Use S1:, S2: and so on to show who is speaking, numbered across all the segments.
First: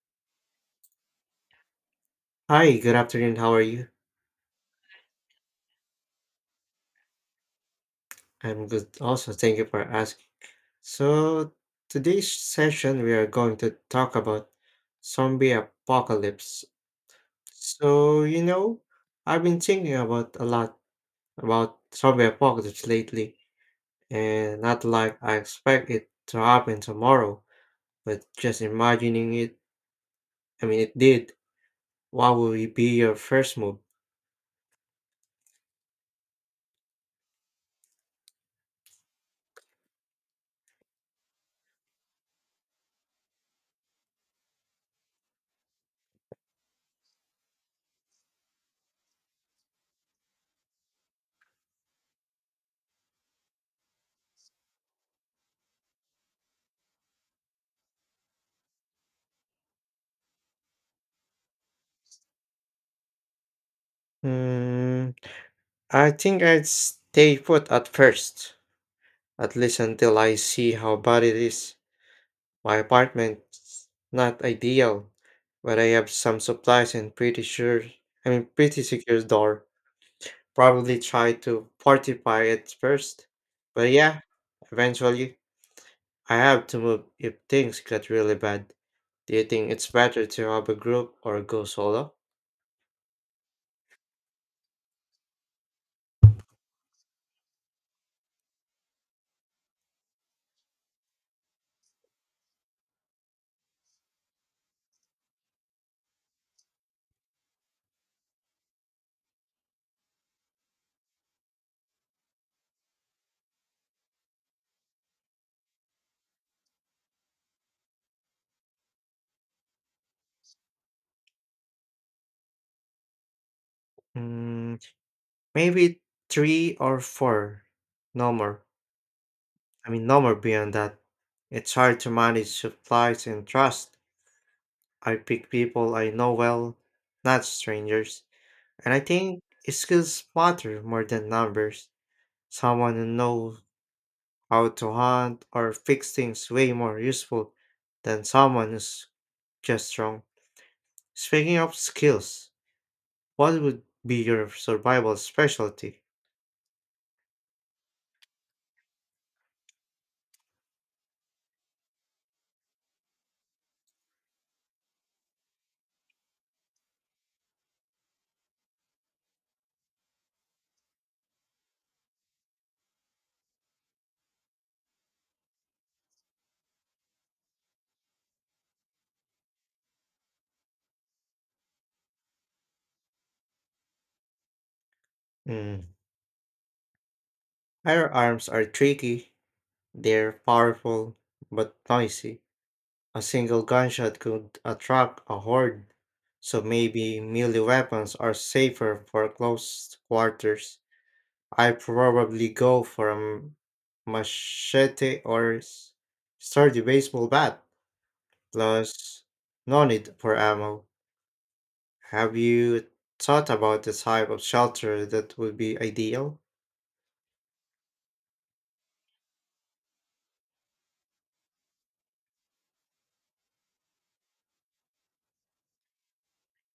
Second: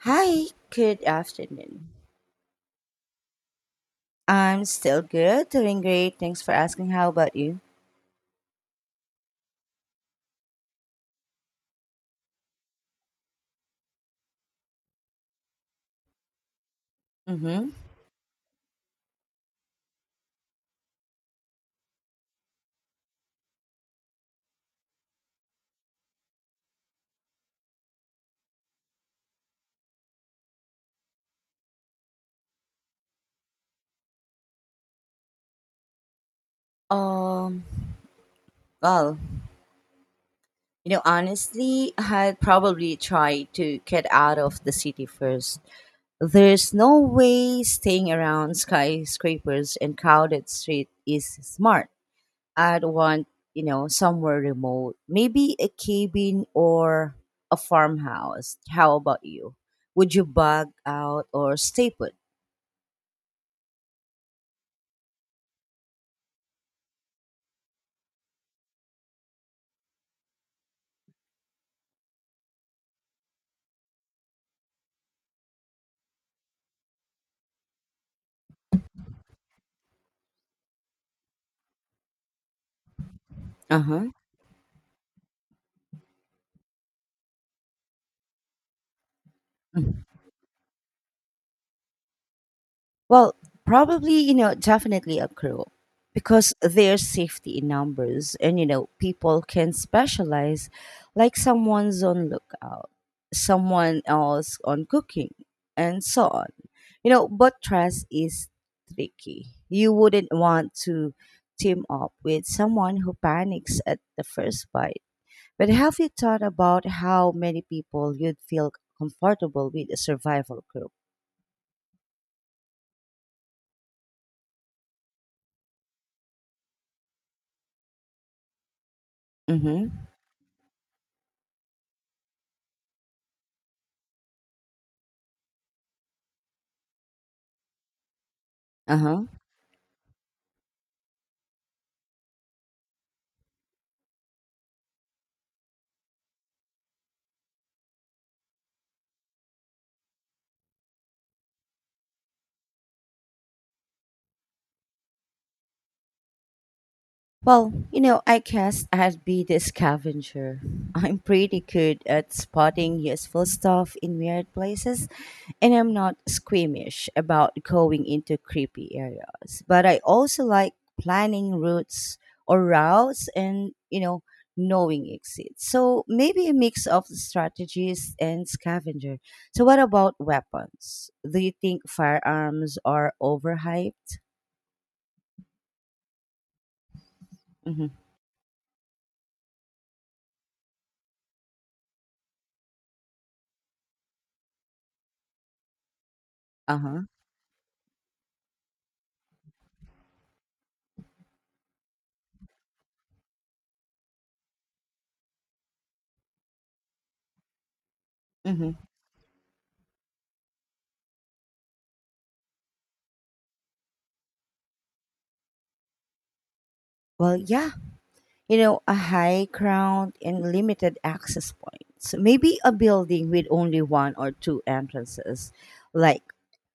S1: Hi, good afternoon.
S2: Hi, good afternoon. How are you?
S1: I'm still good, doing great. Thanks for asking. How about you?
S2: I'm good also. Thank you for asking. So, today's session we are going to talk about zombie apocalypse.
S1: Mm-hmm.
S2: So, you know, I've been thinking about a lot about zombie apocalypse lately, and not like I expect it to happen tomorrow, but just imagining it, I mean, it did. What would be your first move?
S1: Um, well, you know, honestly, I'd probably try to get out of the city first. There's no way staying around skyscrapers and crowded street is smart. I'd want, you know, somewhere remote, maybe a cabin or a farmhouse. How about you? Would you bug out or stay put?
S2: Hmm, I think I'd stay put at first, at least until I see how bad it is. My apartment's not ideal, but I have some supplies and pretty sure I mean pretty secure door. Probably try to fortify it first. But
S1: Uh-huh.
S2: yeah, eventually I have to move if things get really bad. Do you think it's better to have a group or go solo?
S1: Well, probably, you know, definitely a crew because there's safety in numbers and, you know, people can specialize like someone's on lookout, someone else on cooking, and so on. You know, but trust is tricky. You wouldn't want to team up with someone who panics at the first bite. But have you thought about how many people you'd feel comfortable with a survival group?
S2: Mm, Maybe three or four. No more.
S1: Mm-hmm.
S2: I mean, no more beyond that. It's hard to manage supplies and trust. I pick people I know well, not strangers. And
S1: Uh
S2: I
S1: huh.
S2: think skills matter more than numbers. Someone who knows how to hunt or fix things way more useful than someone who's just strong. Speaking of skills, what would be your survival specialty?
S1: Well, you know, I guess I'd be the scavenger. I'm pretty good at spotting useful stuff in weird places, and I'm not squeamish about going into creepy areas. But I also like planning routes and, you know, knowing exits. So maybe a mix of strategies and scavenger. So, what about weapons? Do you think firearms are overhyped?
S2: Mm.
S1: Mm-hmm.
S2: Firearms are tricky. They're powerful but noisy. A single gunshot could attract a horde, so
S1: Uh huh.
S2: maybe melee weapons are safer for close quarters. I probably go for a machete or sturdy baseball bat,
S1: Mm-hmm.
S2: plus no need for ammo. Have you thought about the type of shelter that would be ideal?
S1: Well, yeah, you know, a high crowd and limited access points. Maybe a building with only one or two entrances, like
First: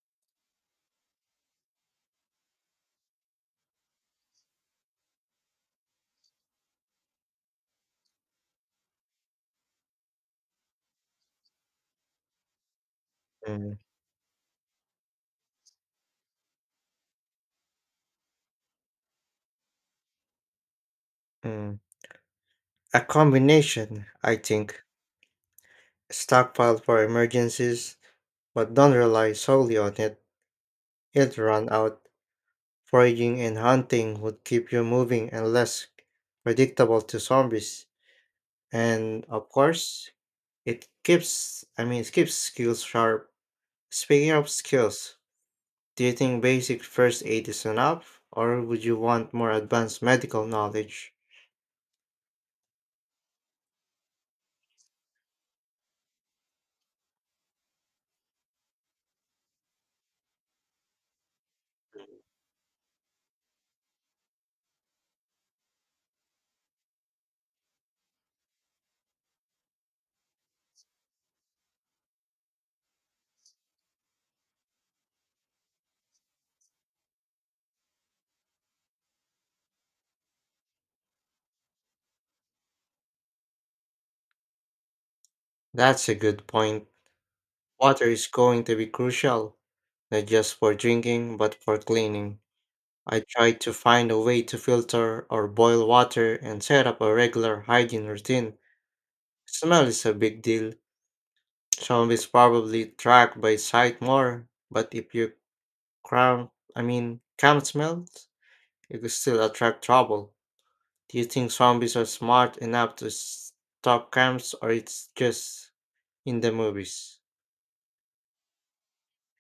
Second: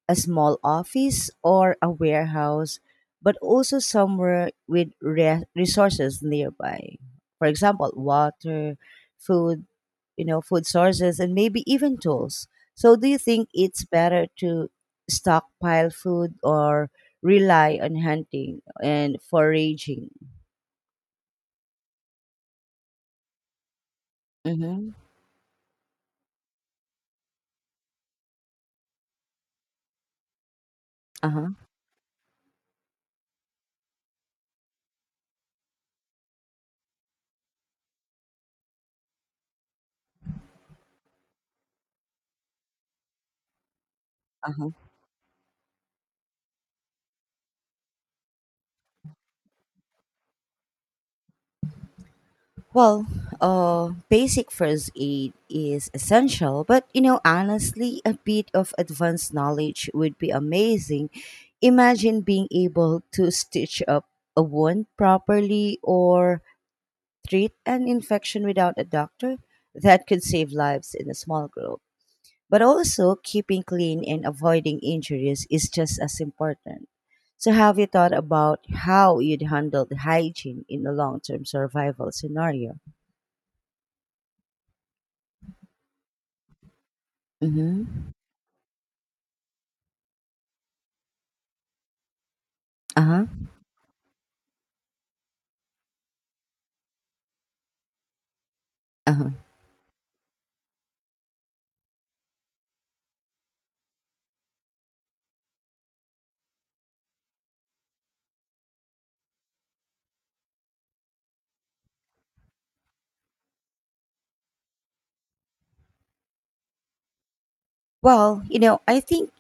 S1: a small office or a warehouse, but also somewhere with resources nearby. For example, water, food, you know, food sources, and maybe even tools. So, do you think
S2: Mm,
S1: it's better to stockpile food or rely on hunting and foraging?
S2: mm. A combination, I think.
S1: Mm-hmm.
S2: Stockpile for emergencies, but don't rely solely on it.
S1: Uh
S2: It'll
S1: huh.
S2: run out. Foraging and hunting would keep you moving and less predictable to zombies. And of course, it keeps skills sharp. Speaking of
S1: Uh-huh.
S2: skills, do you think basic first aid is enough or would you want more advanced medical knowledge?
S1: Well, basic first aid is essential, but you know, honestly, a bit of advanced knowledge would be amazing. Imagine being able to stitch up a wound properly or treat an infection without a doctor. That could save lives in a small group. But also, keeping clean and avoiding injuries is just as important. So, have you thought about how you'd handle the hygiene in a long term survival scenario?
S2: That's a good point.
S1: Mhm.
S2: Water is going to be crucial, not just for drinking but for cleaning. I
S1: Uh-huh.
S2: try to find a way to filter or boil water and set up a regular hygiene routine.
S1: Uh-huh.
S2: Smell is a big deal. Zombies probably track by sight more, but if you cram, I mean, camp smells, you could still attract trouble. Do you think zombies are smart enough to stop camps, or it's just in the movies?
S1: Well, you know, I think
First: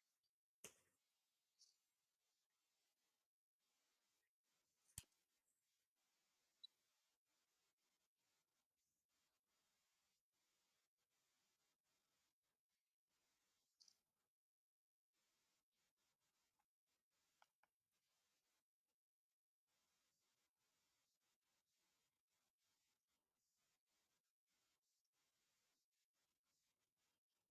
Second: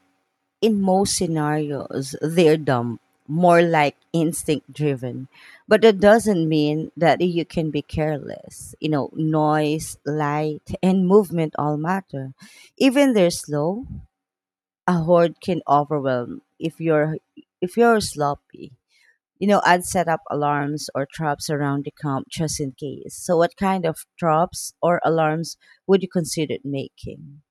S1: in most scenarios, they're dumb, more like instinct driven. But that doesn't mean that you can be careless. You know, noise, light, and movement all matter. Even they're slow, a horde can overwhelm if you're sloppy. You know, I'd set up alarms or traps around the camp just in case. So what kind of traps or alarms would you consider making?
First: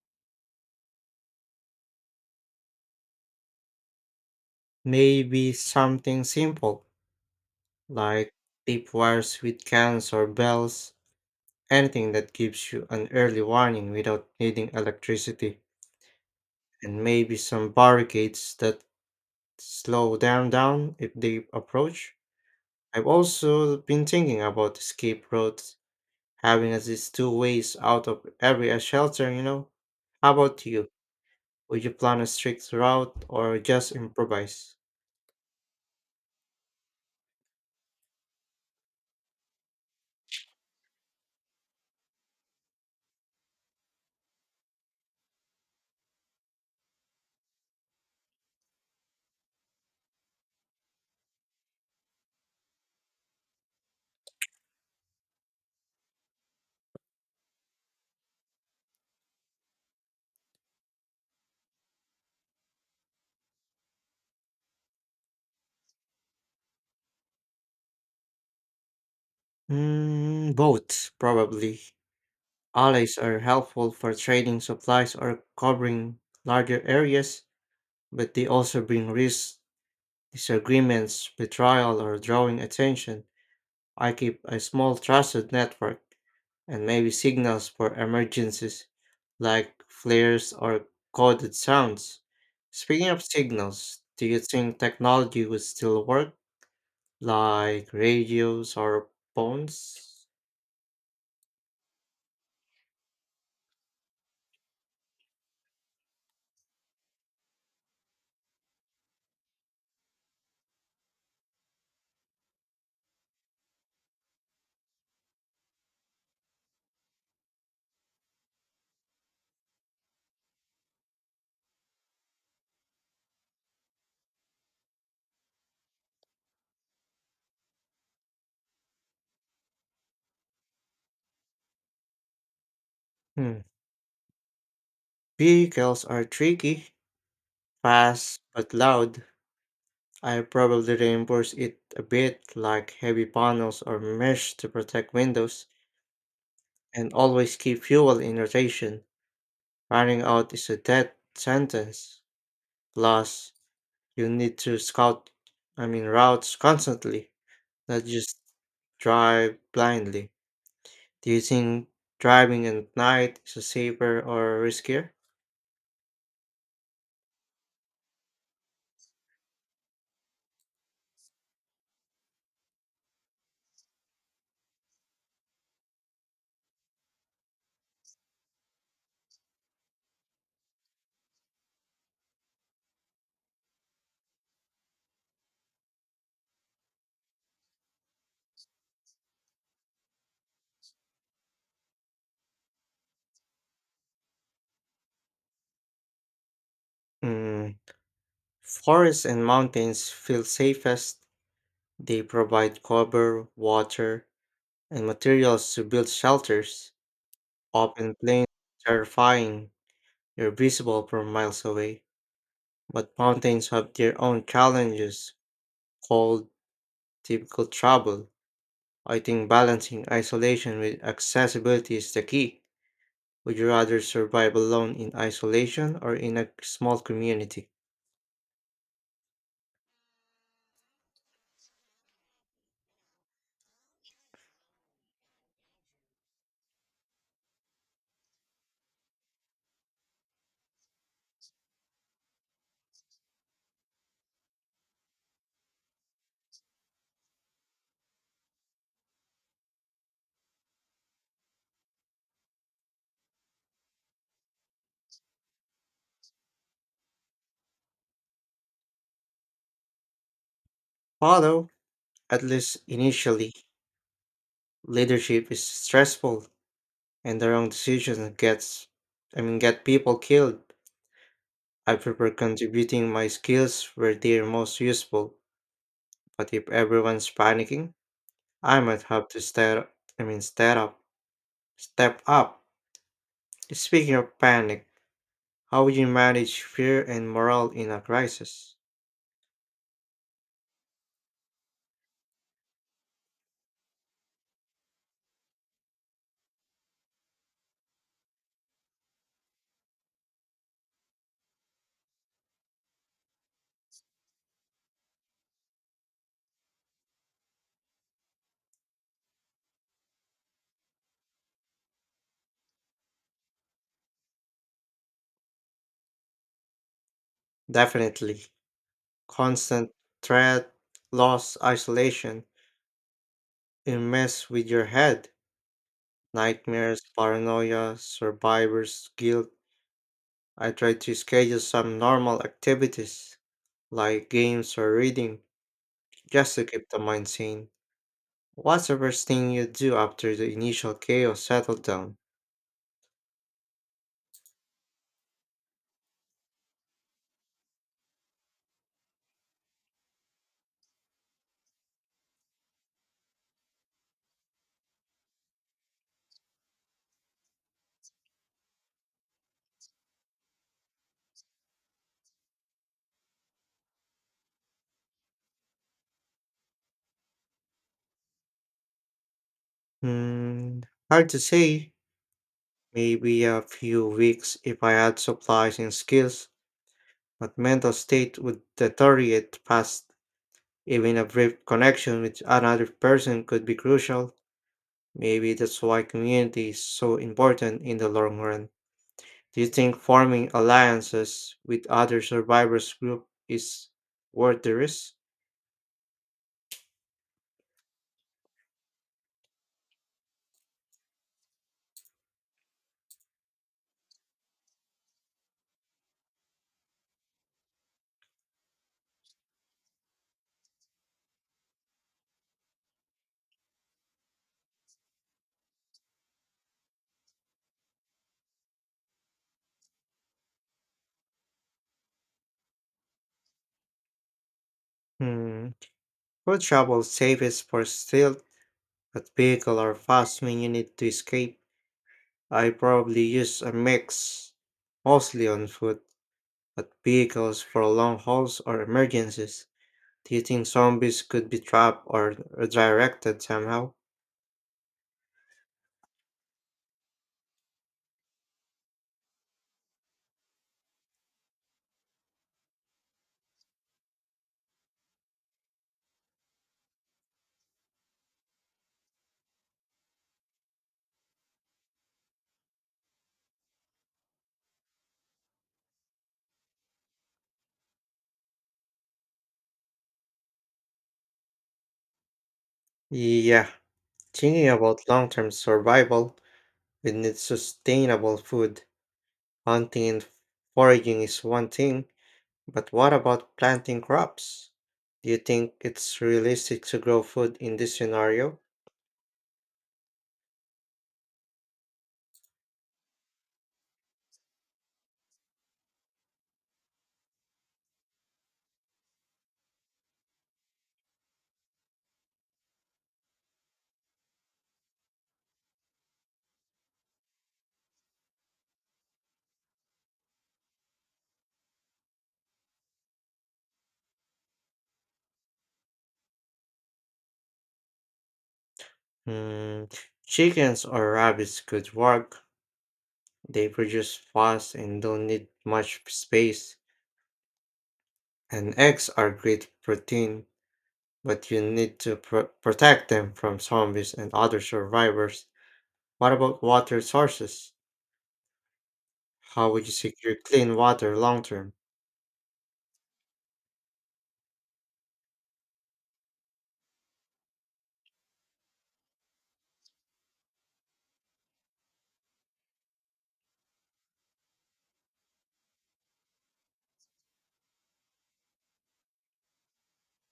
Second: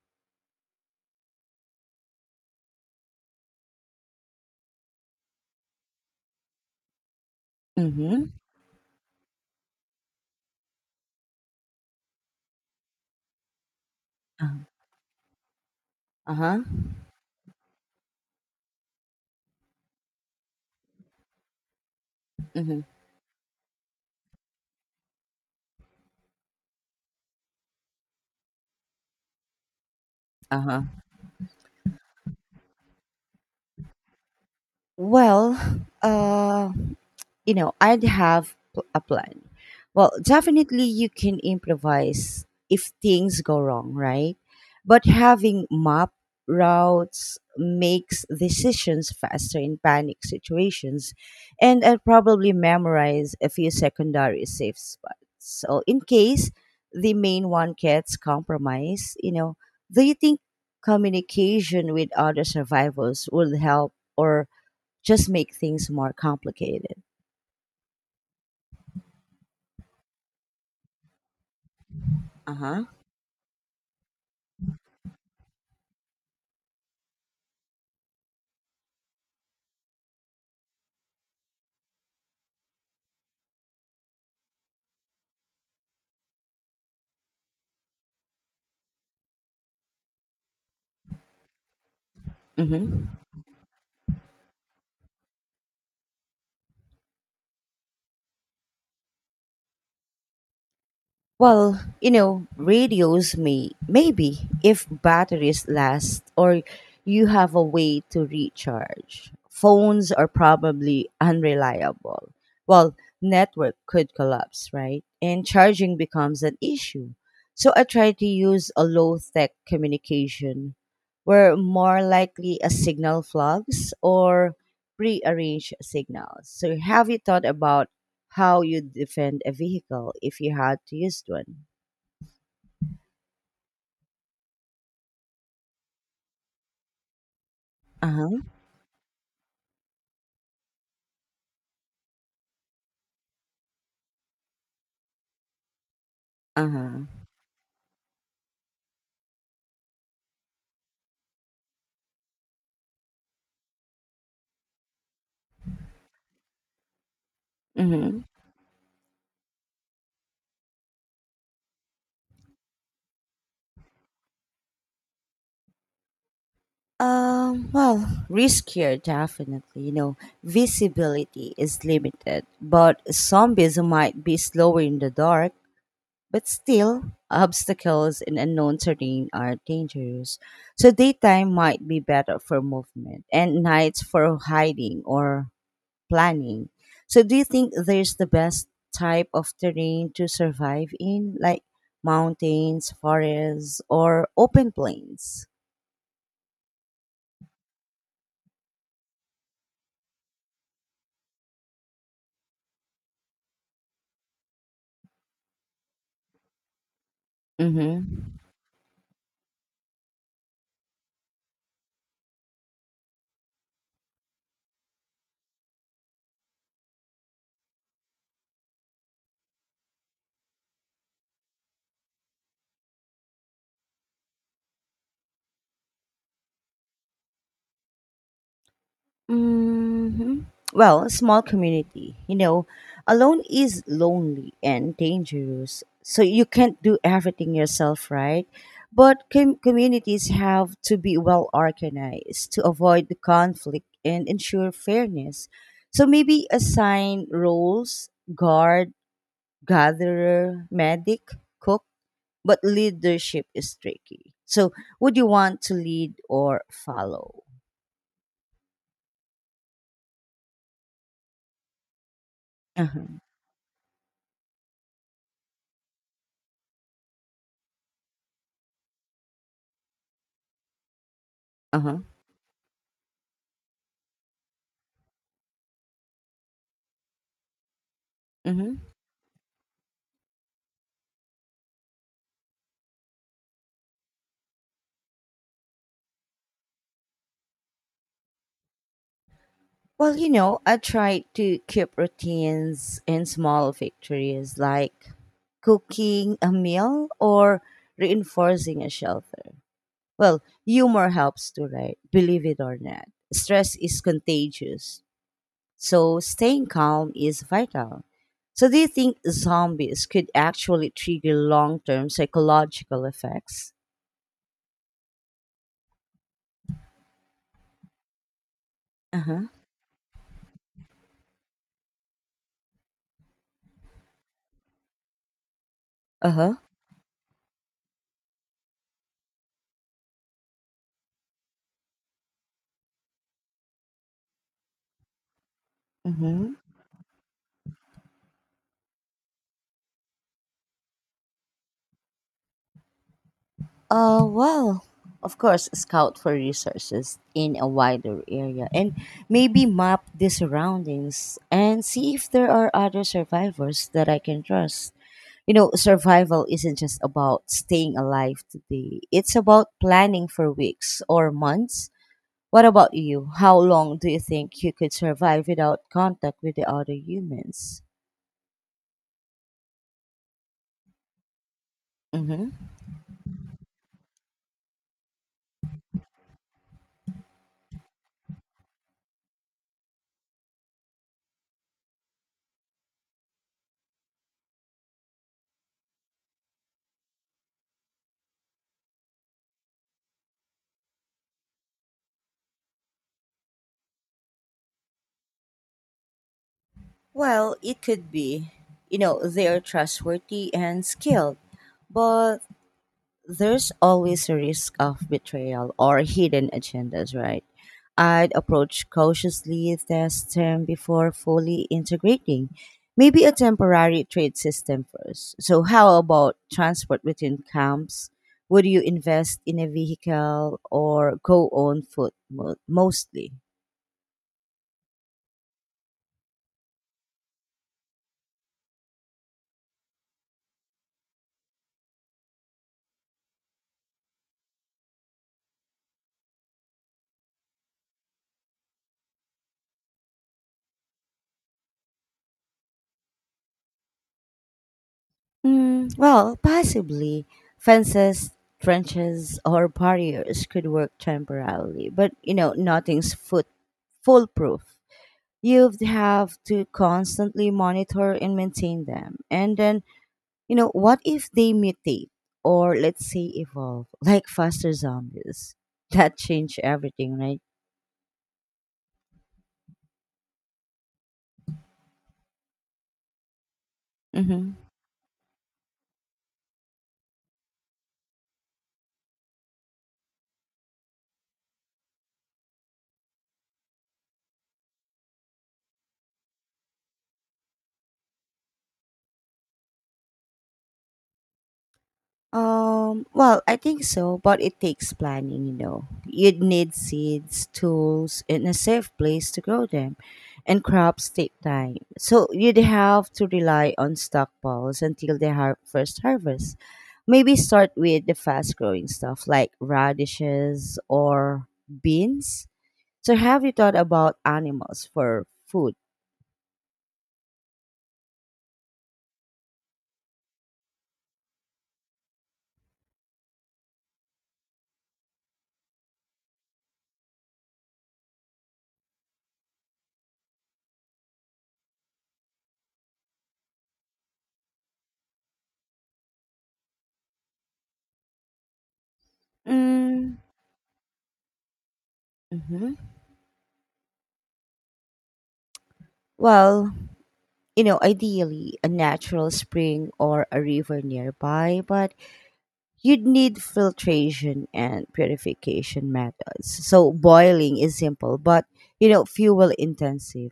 S2: Maybe something simple like
S1: Mhm.
S2: deep wires with cans or bells, anything that gives you an early warning without
S1: Uh-huh.
S2: needing electricity,
S1: Uh-huh.
S2: and maybe some barricades that slow them down if they approach.
S1: Mhm.
S2: I've also been thinking about escape routes, having at least two ways out of every shelter, you know. How about
S1: Uh-huh.
S2: you? Would you plan a strict route or just improvise?
S1: Well, uh you know, I'd have a plan. Well, definitely you can improvise if things go wrong, right? But having map routes makes decisions faster in panic situations. And I'd probably memorize a few secondary safe spots. So, in case the main one gets compromised, you know, do you think communication with other survivors would help or just make things more complicated?
S2: Both, probably.
S1: Uh huh.
S2: Alleys are helpful for trading supplies or covering larger areas, but they also bring risks, disagreements, betrayal, or drawing attention. I keep a small trusted network and maybe signals for emergencies like flares or coded sounds.
S1: Hmm.
S2: Speaking of signals, do you think technology would still work like radios or phones?
S1: Well, you know, radios maybe if batteries last or you have a way to recharge. Phones are probably unreliable. Well, network could collapse, right? And charging becomes an issue. So I try to use a low tech communication where more likely a signal flags or prearranged signals. So have you thought about how you defend a vehicle if you had to use one?
S2: Hmm. Vehicles are tricky,
S1: Uh huh.
S2: fast but loud. I probably reinforce it a bit like heavy panels or mesh to protect windows
S1: Uh huh.
S2: and always keep fuel in rotation. Running out is a death sentence. Plus, you need to scout, I mean, routes constantly, not
S1: Mm-hmm.
S2: just drive blindly. Do you think driving at night is safer or riskier?
S1: Well, riskier, definitely. You know, visibility is limited, but zombies might be slower in the dark, but still, obstacles in unknown terrain are dangerous. So, daytime might be better for movement, and nights for hiding or planning. So do you think there's the best type of terrain to survive in, like mountains, forests, or open plains?
S2: Mm, Forests and mountains feel safest. They provide cover, water, and materials to build shelters. Open
S1: Mm-hmm.
S2: plains are terrifying. You're visible from miles away. But mountains have their own challenges, cold, typical trouble. I think balancing isolation with accessibility is the key. Would you rather survive alone in isolation or in a small community?
S1: Hmm. Well, a small community, you know, alone is lonely and dangerous. So you can't do everything yourself, right? But communities have to be well organized to avoid the conflict and ensure fairness. So maybe assign roles guard, gatherer, medic, cook, but leadership is tricky. So would you want to lead or follow?
S2: Although, at least
S1: Uh huh.
S2: initially, leadership is stressful and the wrong decision gets I mean get people killed. I
S1: Uh
S2: prefer contributing my skills where they're most useful. But if everyone's panicking, I
S1: huh.
S2: might have to step I mean step up step up. Speaking of panic, how you manage fear and morale in a crisis?
S1: Well, you know, I try to keep routines and small victories like cooking a meal or reinforcing a shelter. Well, humor helps too, right? Believe it or not. Stress is contagious, so staying calm is vital. So, do you think zombies could actually trigger long term psychological effects?
S2: Definitely.
S1: Uh huh.
S2: Constant threat, loss, isolation. It mess with your head.
S1: Uh huh.
S2: Nightmares, paranoia, survivor's guilt. I try to schedule some normal activities like games or reading
S1: Mm hmm.
S2: just to keep the mind sane. What's the first thing you do after the initial chaos settled down?
S1: Well, of course, scout for resources in a wider area and maybe map the surroundings and see if there are other survivors that I can trust. You know, survival isn't just about staying alive today, it's about planning for weeks or months. What about you? How long do you think you could survive without contact with the other humans?
S2: Hmm, Hard to say.
S1: Mm-hmm.
S2: Maybe a few weeks if I add supplies and skills, but mental state would deteriorate fast. Even a brief connection with another person could be crucial. Maybe that's why community is so important in the long run. Do you think forming alliances with other survivors group is worth the risk?
S1: Well, it could be. You know, they're trustworthy and skilled. But there's always a risk of betrayal or hidden agendas, right? I'd approach cautiously, test them before fully integrating. Maybe a temporary trade system first. So, how about transport between camps? Would you invest in a vehicle or go on foot mostly?
S2: Hmm. Food travel safest for stealth, but vehicle are fast when you need to escape. I probably use a mix, mostly on foot, but vehicles for long hauls or emergencies. Do you think zombies could be trapped or redirected somehow?
S1: Mm, well, possibly. Fences, trenches, or barriers could work temporarily, but you know, nothing's foot foolproof. You'd have to constantly monitor and maintain them. And then, you know, what if they mutate or let's say evolve like faster zombies? That change everything, right?
S2: Yeah,
S1: Mm-hmm.
S2: thinking about long term survival, we need sustainable food. Hunting and foraging is one thing, but what about planting crops? Do you think it's realistic to grow food in this scenario?
S1: Well, I think so, but it takes planning, you know. You'd need seeds, tools, and a safe place to grow them. And crops take time. So you'd have to rely on stockpiles until the first harvest. Maybe start with the fast growing stuff like radishes or beans. So have you thought about animals for food?
S2: Hmm, Chickens or rabbits could work. They produce fast and don't need much space, and eggs are great protein. But you need to protect them from zombies and other survivors. What about water sources? How would you
S1: Mm,
S2: secure clean water long term?
S1: hmm. Well, you know, ideally a natural spring or a river nearby, but you'd need filtration and purification methods. So boiling is simple, but you know, fuel intensive.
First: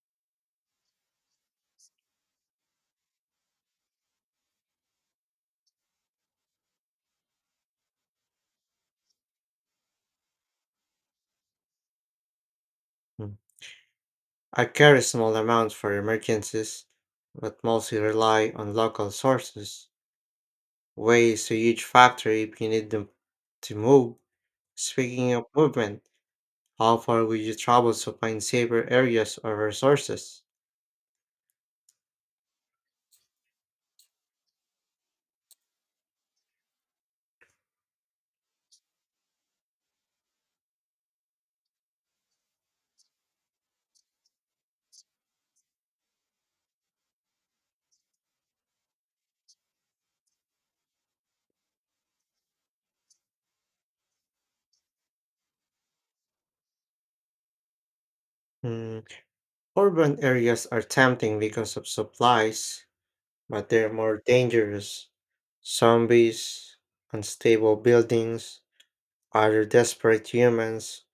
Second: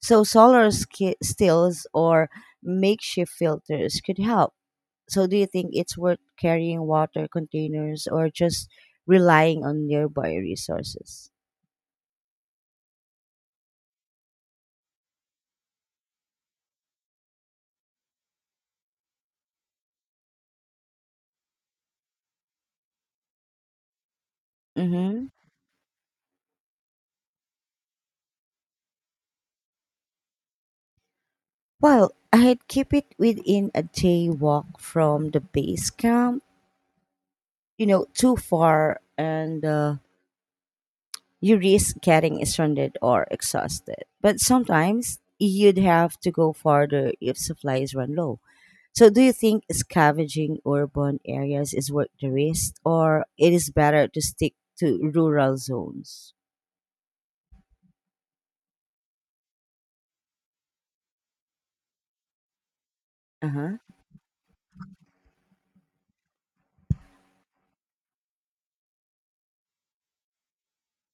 S1: So stills or makeshift filters could help. So do you think it's worth carrying water containers or just relying on nearby resources?
S2: Mm. I carry small amounts for emergencies, but mostly rely on local sources. Waste a huge factor if you need them to move.
S1: Mm-hmm.
S2: Speaking of movement, how far would you travel to find safer areas or resources?
S1: Well, I'd keep it within a day walk from the base camp. You know, too far and you risk getting stranded or exhausted, but sometimes you'd have to go farther if supplies run low. So do you think scavenging urban areas is worth the risk or it is better to stick to rural zones?
S2: Mm, Urban areas are tempting because of supplies, but
S1: Uh-huh.
S2: they're more dangerous. Zombies, unstable buildings, other desperate humans.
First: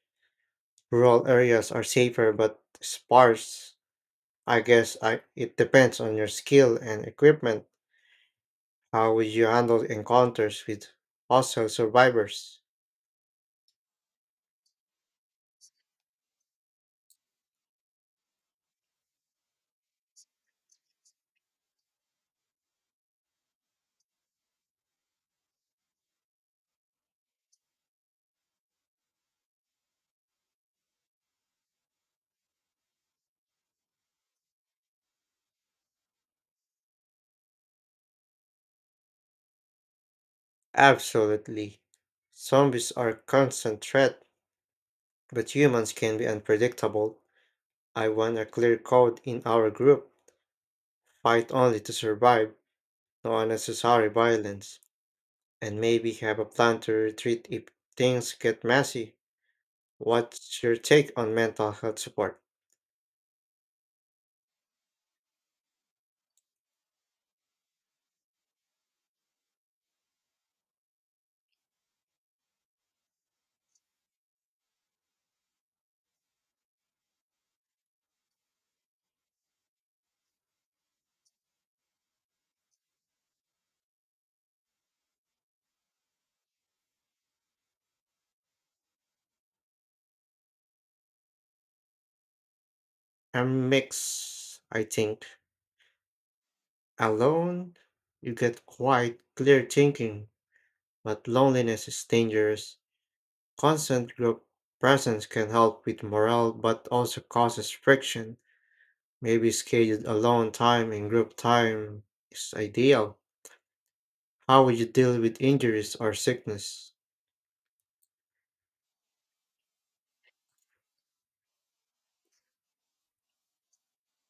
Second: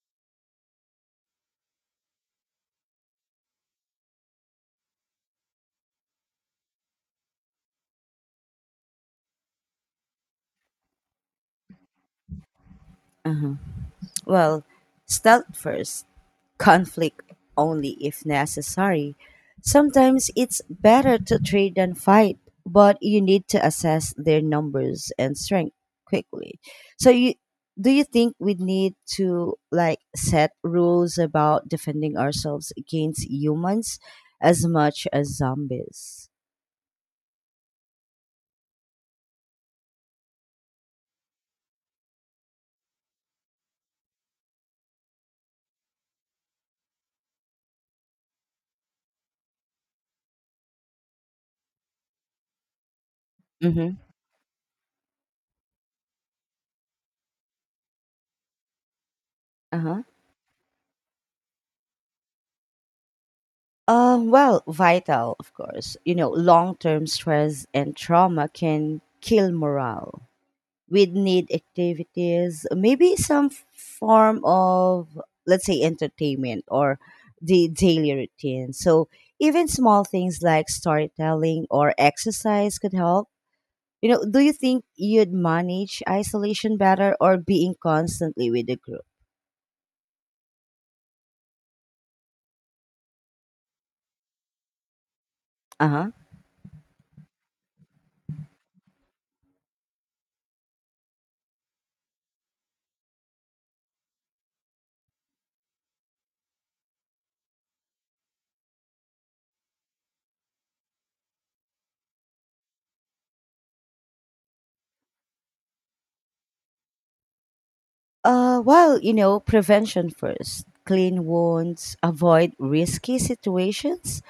S2: Rural areas are safer but sparse. It depends on your skill and equipment. How would you handle encounters with hostile survivors?
S1: Uh-huh. Well, stealth first, conflict only if necessary. Sometimes it's better to trade than fight, but you need to assess their numbers and strength quickly. So you do you think we need to like set rules about defending ourselves against humans as much as zombies?
S2: Absolutely. Zombies are a constant threat, but humans can be unpredictable. I want a clear code in our group. Fight only to survive, no
S1: Mm-hmm.
S2: unnecessary violence, and maybe have a plan to retreat if things get messy.
S1: Uh-huh.
S2: What's your take on mental health support?
S1: Well, vital, of course. You know, long term stress and trauma can kill morale. We'd need activities, maybe some form of, let's say, entertainment or the daily routine. So even small things like storytelling or exercise could help. You know, do you think you'd manage isolation better or being constantly with the group?
S2: A mix, I think.
S1: Uh huh.
S2: Alone, you get quite clear thinking, but loneliness is dangerous. Constant group presence can help with morale, but also causes friction. Maybe scheduled alone time and group time is ideal. How would you deal with injuries or sickness?
S1: Well, you know, prevention first. Clean wounds, avoid risky situations.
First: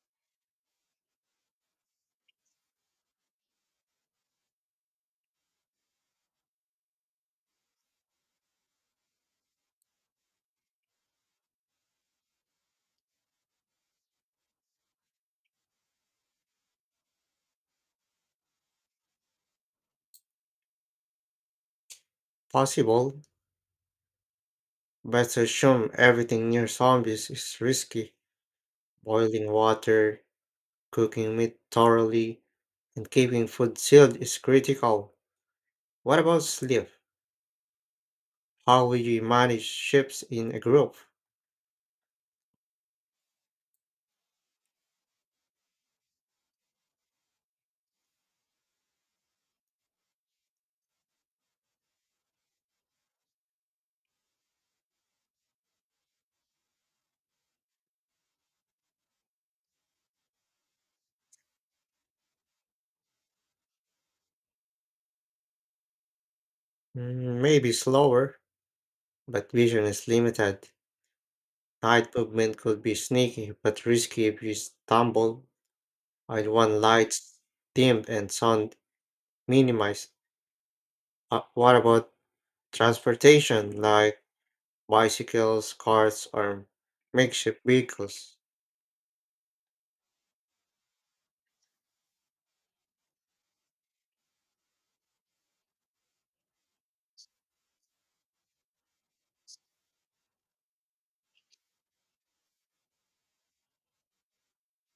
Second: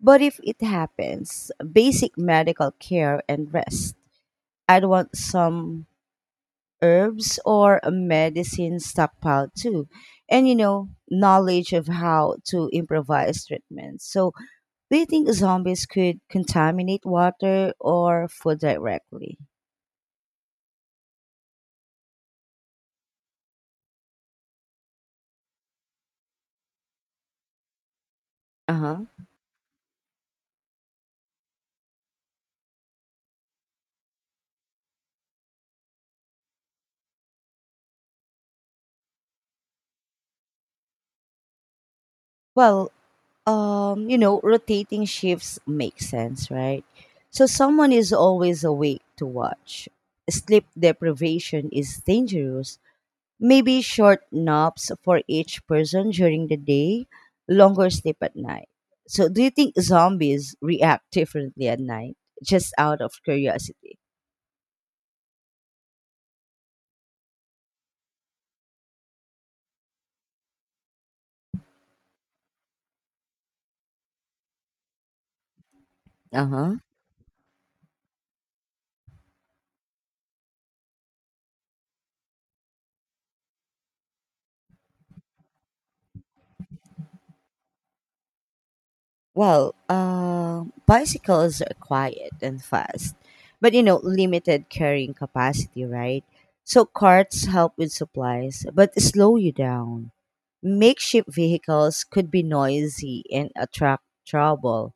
S1: But if it happens, basic medical care and rest. I'd want some herbs or a medicine stockpile too. And you know, knowledge of how to improvise treatments. So, do you think zombies could contaminate water or food directly?
S2: Possible, but to assume everything near zombies is risky.
S1: Uh huh.
S2: Boiling water, cooking meat thoroughly, and keeping food sealed is critical. What about sleep? How will you manage shifts in a group?
S1: Well, you know, rotating shifts make sense, right? So someone is always awake to watch. Sleep deprivation is dangerous. Maybe short naps for each person during the day, longer sleep at night. So, do you think zombies react differently at night? Just out of curiosity.
S2: Maybe slower, but vision is limited. Night movement could be sneaky but risky if you stumble.
S1: Uh
S2: I'd want
S1: huh.
S2: lights dimmed and sound minimized. What about transportation? Like bicycles, carts, or makeshift vehicles.
S1: Well, bicycles are quiet and fast, but you know, limited carrying capacity, right? So, carts help with supplies, but slow you down. Makeshift vehicles could be noisy and attract trouble.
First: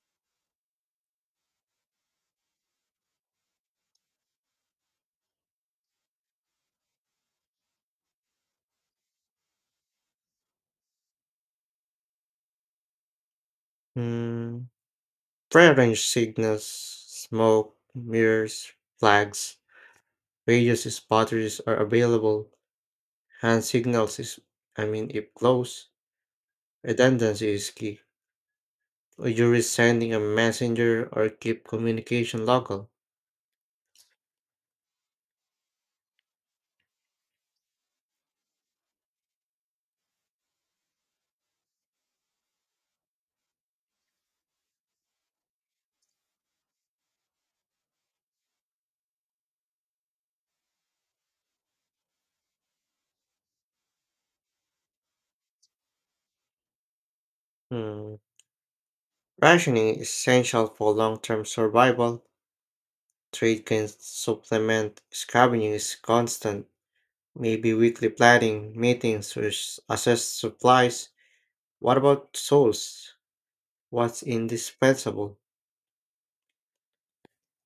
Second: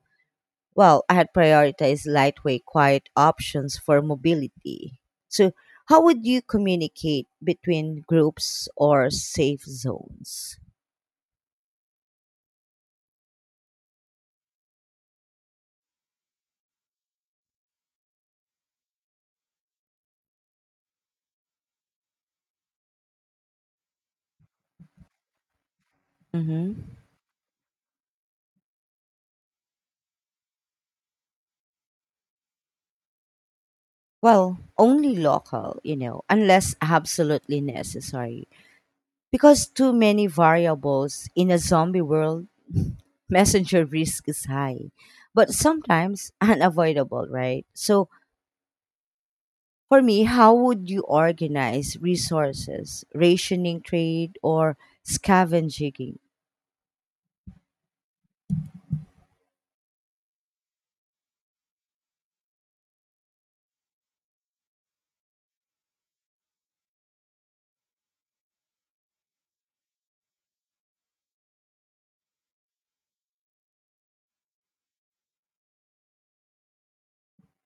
S1: Well, I had prioritized lightweight, quiet options for mobility. So, how would you communicate between groups or safe zones?
S2: Mm, Prearranged signals, smoke, mirrors, flags, radios, batteries are available. Hand signals is, I mean, if close,
S1: Mm-hmm.
S2: redundancy is key. Would you risk sending a messenger or keep communication local?
S1: Well, only local, you know, unless absolutely necessary. Because too many variables in a zombie world, messenger risk is high, but sometimes unavoidable, right? So for me, how would you organize resources, rationing trade, or scavenging?
S2: Hmm. Rationing is essential for long-term survival. Trade can supplement, scavenging is constant. Maybe weekly planning, meetings to assess supplies. What about souls? What's indispensable?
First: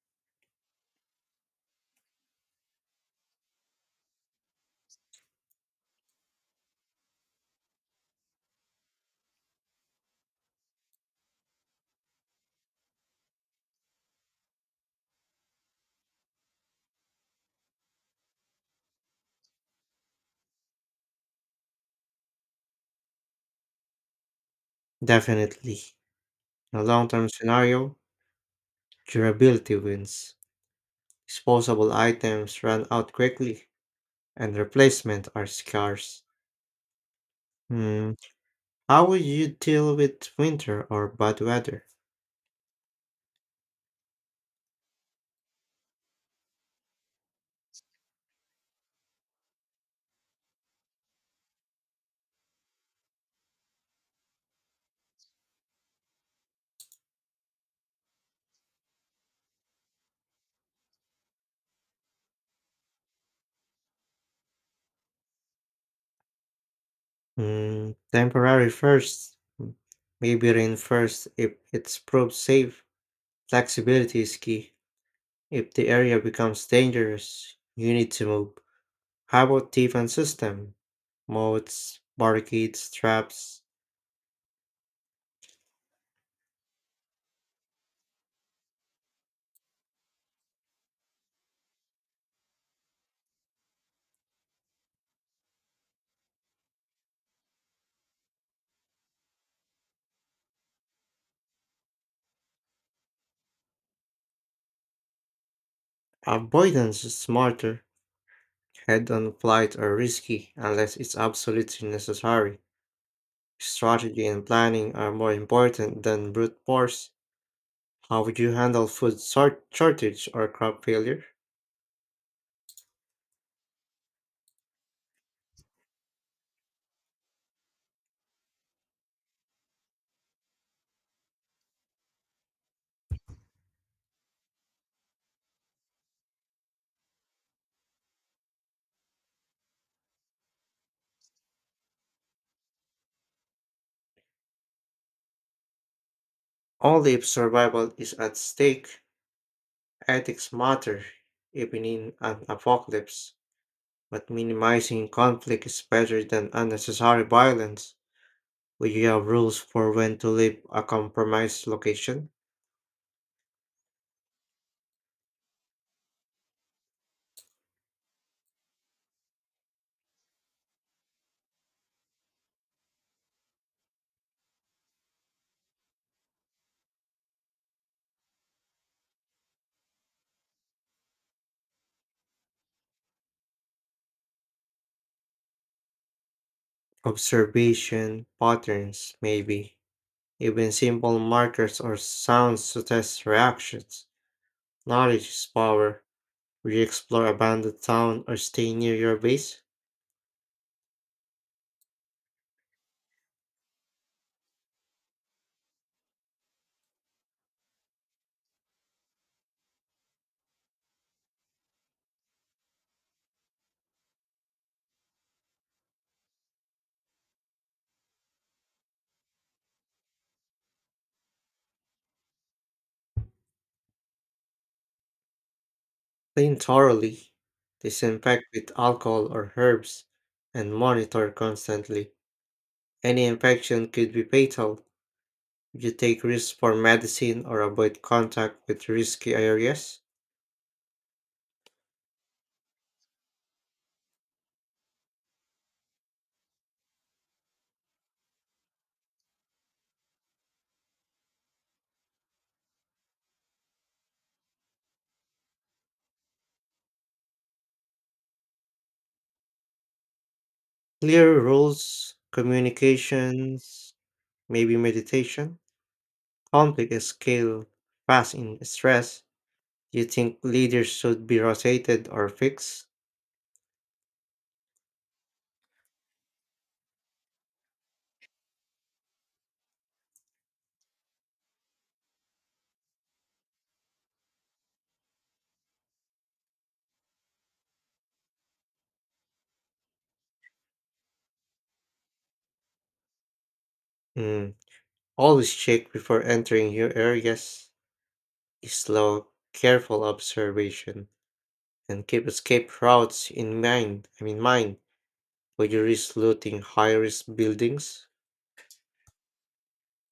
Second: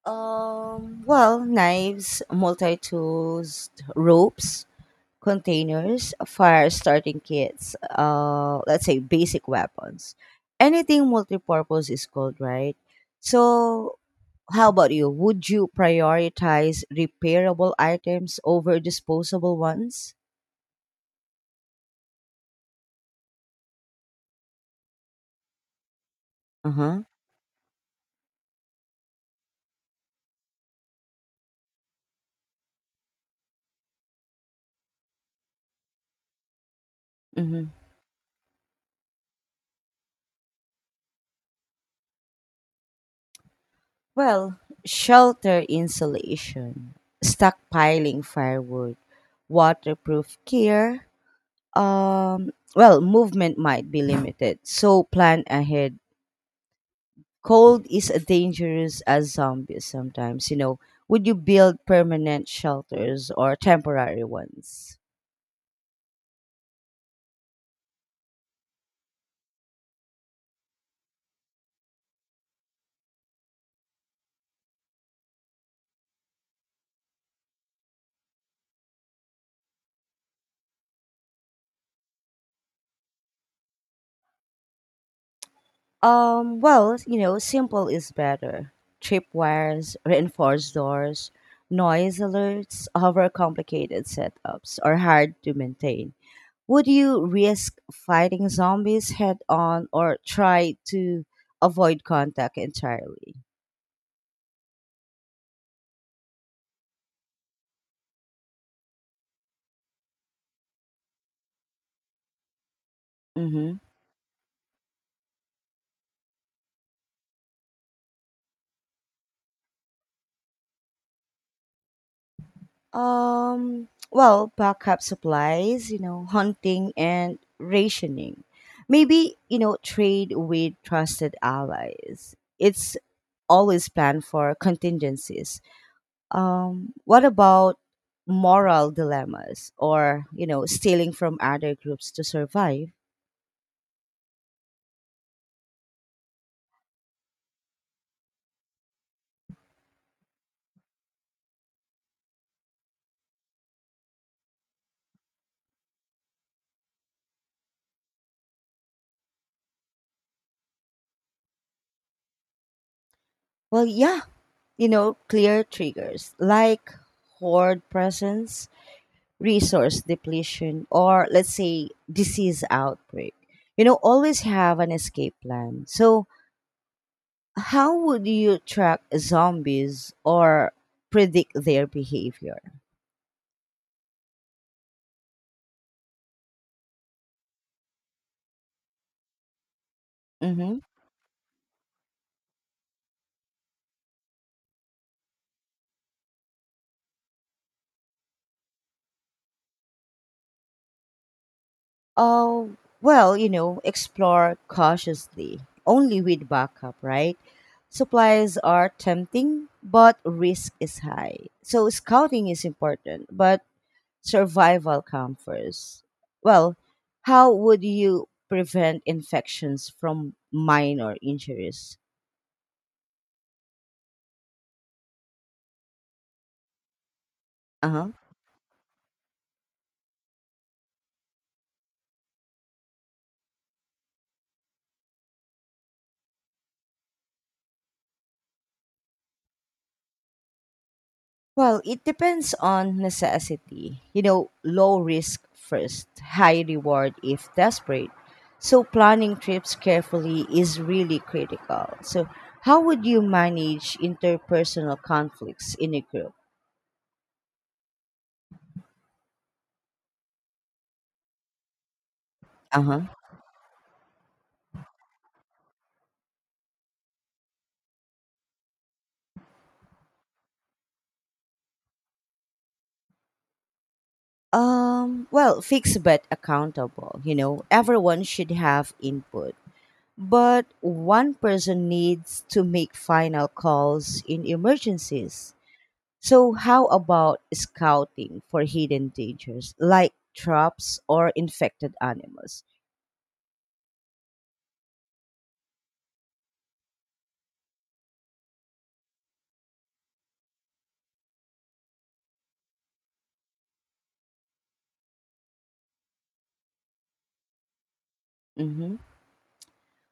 S1: Well, knives, multi tools, ropes, containers, fire starting kits, let's say basic weapons. Anything multi purpose is called, right? So, how about you? Would you prioritize repairable items over disposable ones?
S2: Definitely.
S1: Uh
S2: In a
S1: huh.
S2: long term scenario, durability wins. Disposable items run out quickly, and replacement are scarce.
S1: Mm-hmm.
S2: Hmm. How would you deal with winter or bad weather?
S1: Well, shelter insulation, stockpiling firewood, waterproof gear. Well, movement might be limited, so plan ahead. Cold is as dangerous as zombies sometimes, you know. Would you build permanent shelters or temporary ones?
S2: Hmm. Temporary first. Maybe rain first if it's proved safe. Flexibility is key. If the area becomes dangerous, you need to move. How about defense system? Moats, barricades, traps.
S1: Well, you know, simple is better. Tripwires, reinforced doors, noise alerts, overcomplicated setups are hard to maintain. Would you risk fighting zombies head on or try to avoid contact entirely?
S2: Avoidance is smarter. Head on flight are risky unless it's absolutely necessary.
S1: Mm-hmm.
S2: Strategy and planning are more important than brute force. How would you handle food shortage or crop failure?
S1: Well, backup supplies, you know, hunting and rationing. Maybe, you know, trade with trusted allies. It's always planned for contingencies. What about moral dilemmas or, you know, stealing from other groups to survive?
S2: Only if survival is at stake. Ethics matter, even in an apocalypse. But minimizing conflict is better than unnecessary violence. Would you have rules for when to leave a compromised location?
S1: Well, yeah, you know, clear triggers like horde presence, resource depletion, or let's say disease outbreak. You know, always have an escape plan. So, how would you track zombies or predict their behavior?
S2: Observation patterns, maybe. Even
S1: Mm-hmm.
S2: simple markers or sounds to test reactions. Knowledge is power. Will you explore abandoned town or stay near your base?
S1: Oh, well, you know, explore cautiously, only with backup, right? Supplies are tempting, but risk is high. So scouting is important, but survival comes first. Well, how would you prevent infections from minor injuries?
S2: Clean thoroughly.
S1: Uh huh.
S2: Disinfect with alcohol or herbs and monitor constantly. Any infection could be fatal. You take risks for medicine or avoid contact with risky areas.
S1: Well, it depends on necessity. You know, low risk first, high reward if desperate. So, planning trips carefully is really critical. So, how would you manage interpersonal conflicts in a group?
S2: Clear rules,
S1: Uh huh.
S2: communications, maybe meditation. Conflict is scale fast in stress. Do you think leaders should be rotated or fixed?
S1: Well, fixed but accountable. You know, everyone should have input, but one person needs to make final calls in emergencies. So, how about scouting for hidden dangers like traps or infected animals?
S2: Mm. Always check before entering new areas. Slow, careful observation and keep escape routes in mind. I mean mind. Would you risk looting high risk buildings?
S1: Mhm.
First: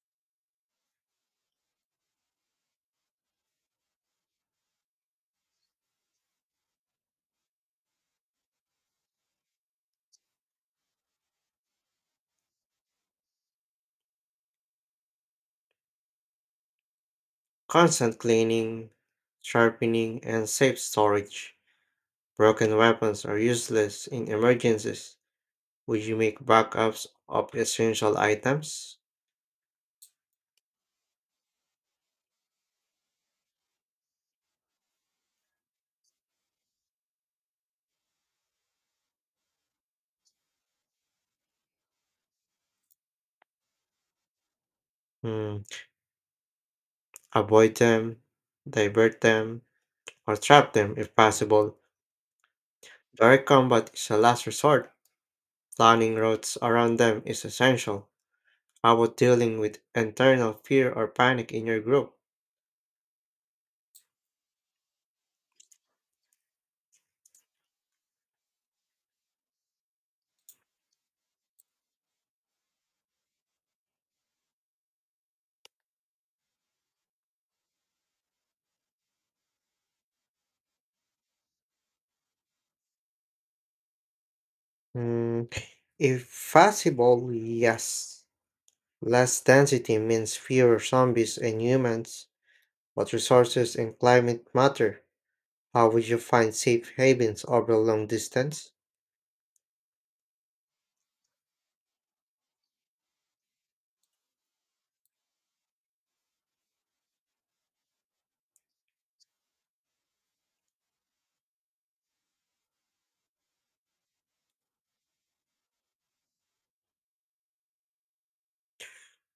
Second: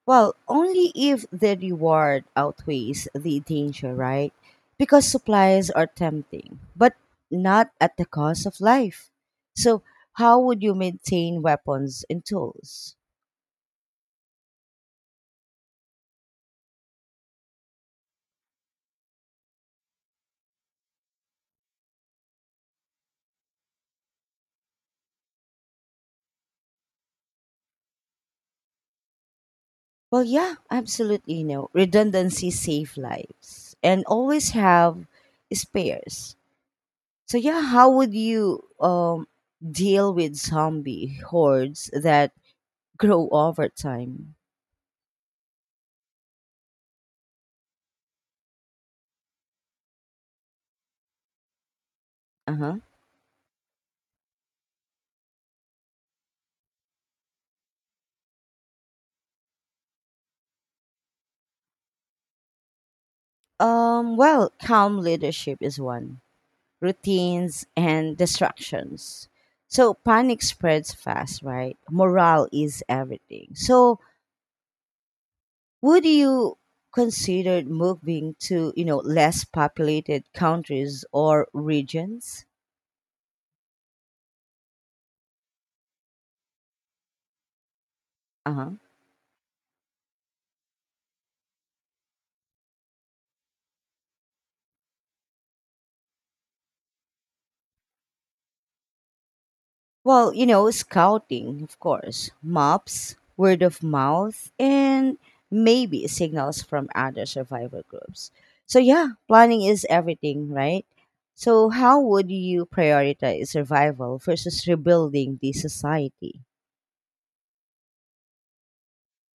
S1: Well, only if the reward outweighs the danger, right? Because supplies are tempting, but not at the cost of life. So, how would you maintain weapons and tools?
S2: Constant cleaning, sharpening, and safe storage. Broken weapons are useless in emergencies. Would you make backups of essential items?
S1: Well, yeah, absolutely. You know, redundancy save lives, and always have spares. So, yeah, how would you deal with zombie hordes that grow over time?
S2: Hmm, Avoid them, divert them, or trap them if possible.
S1: Uh huh.
S2: Direct combat is a last resort. Planning routes around them is essential. How about dealing with internal fear or panic in your group?
S1: Well, calm leadership is one, routines, and distractions. So panic spreads fast, right? Morale is everything. So would you consider moving to, you know, less populated countries or regions?
S2: Hmm, If possible, yes.
S1: Uh-huh.
S2: Less density means fewer zombies and humans, but resources and climate matter. How would you find safe havens over long distance?
S1: Well, you know, scouting, of course, maps, word of mouth, and maybe signals from other survivor groups. So, yeah, planning is everything, right? So, how would you prioritize survival versus rebuilding the society?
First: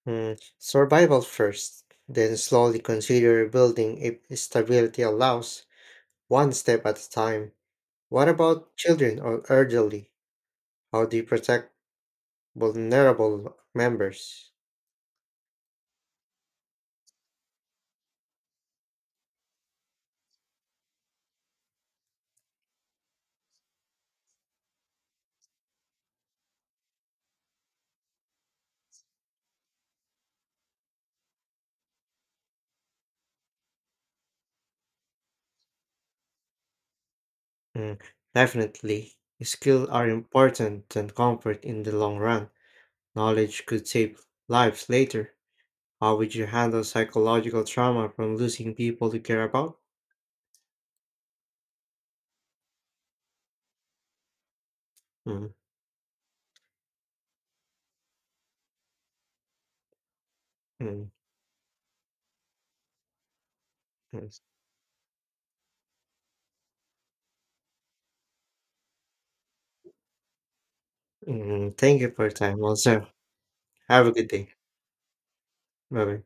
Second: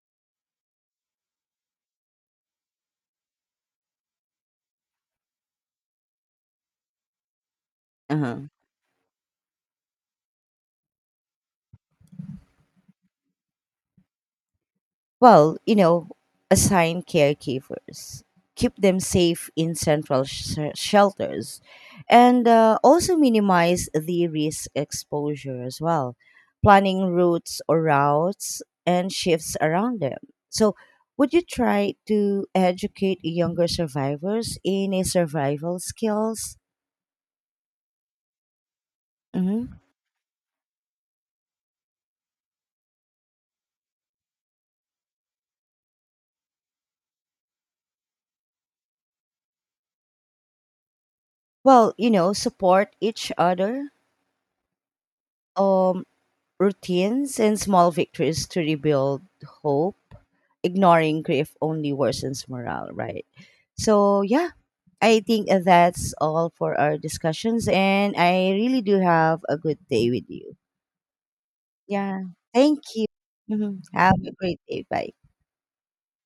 S2: Hmm, Survival first, then slowly consider rebuilding if stability allows, one step at a time. What
S1: Uh-huh.
S2: about children or elderly? How do you protect vulnerable members?
S1: Well, you know, assign caregivers, keep them safe in central shelters, and also minimize the risk exposure as well, planning routes and shifts around them. So, would you try to educate younger survivors in a survival skills?
S2: Hmm, Definitely,
S1: Hmm.
S2: skills are important than comfort in the long run. Knowledge could save lives later. How would you handle psychological trauma from losing people you care about?
S1: Well, you know, support each other.
S2: Mm,
S1: Um. Routines and small victories to rebuild hope.
S2: mm,
S1: Ignoring grief only worsens morale, right? So,
S2: yes.
S1: yeah, I think that's all for our discussions. And I really do have a good day with you.
S2: Mm, thank you
S1: Yeah.
S2: for your time.
S1: Thank you.
S2: Also,
S1: Mhm.
S2: have a
S1: Have
S2: good
S1: a
S2: day.
S1: great day. Bye.
S2: Bye bye.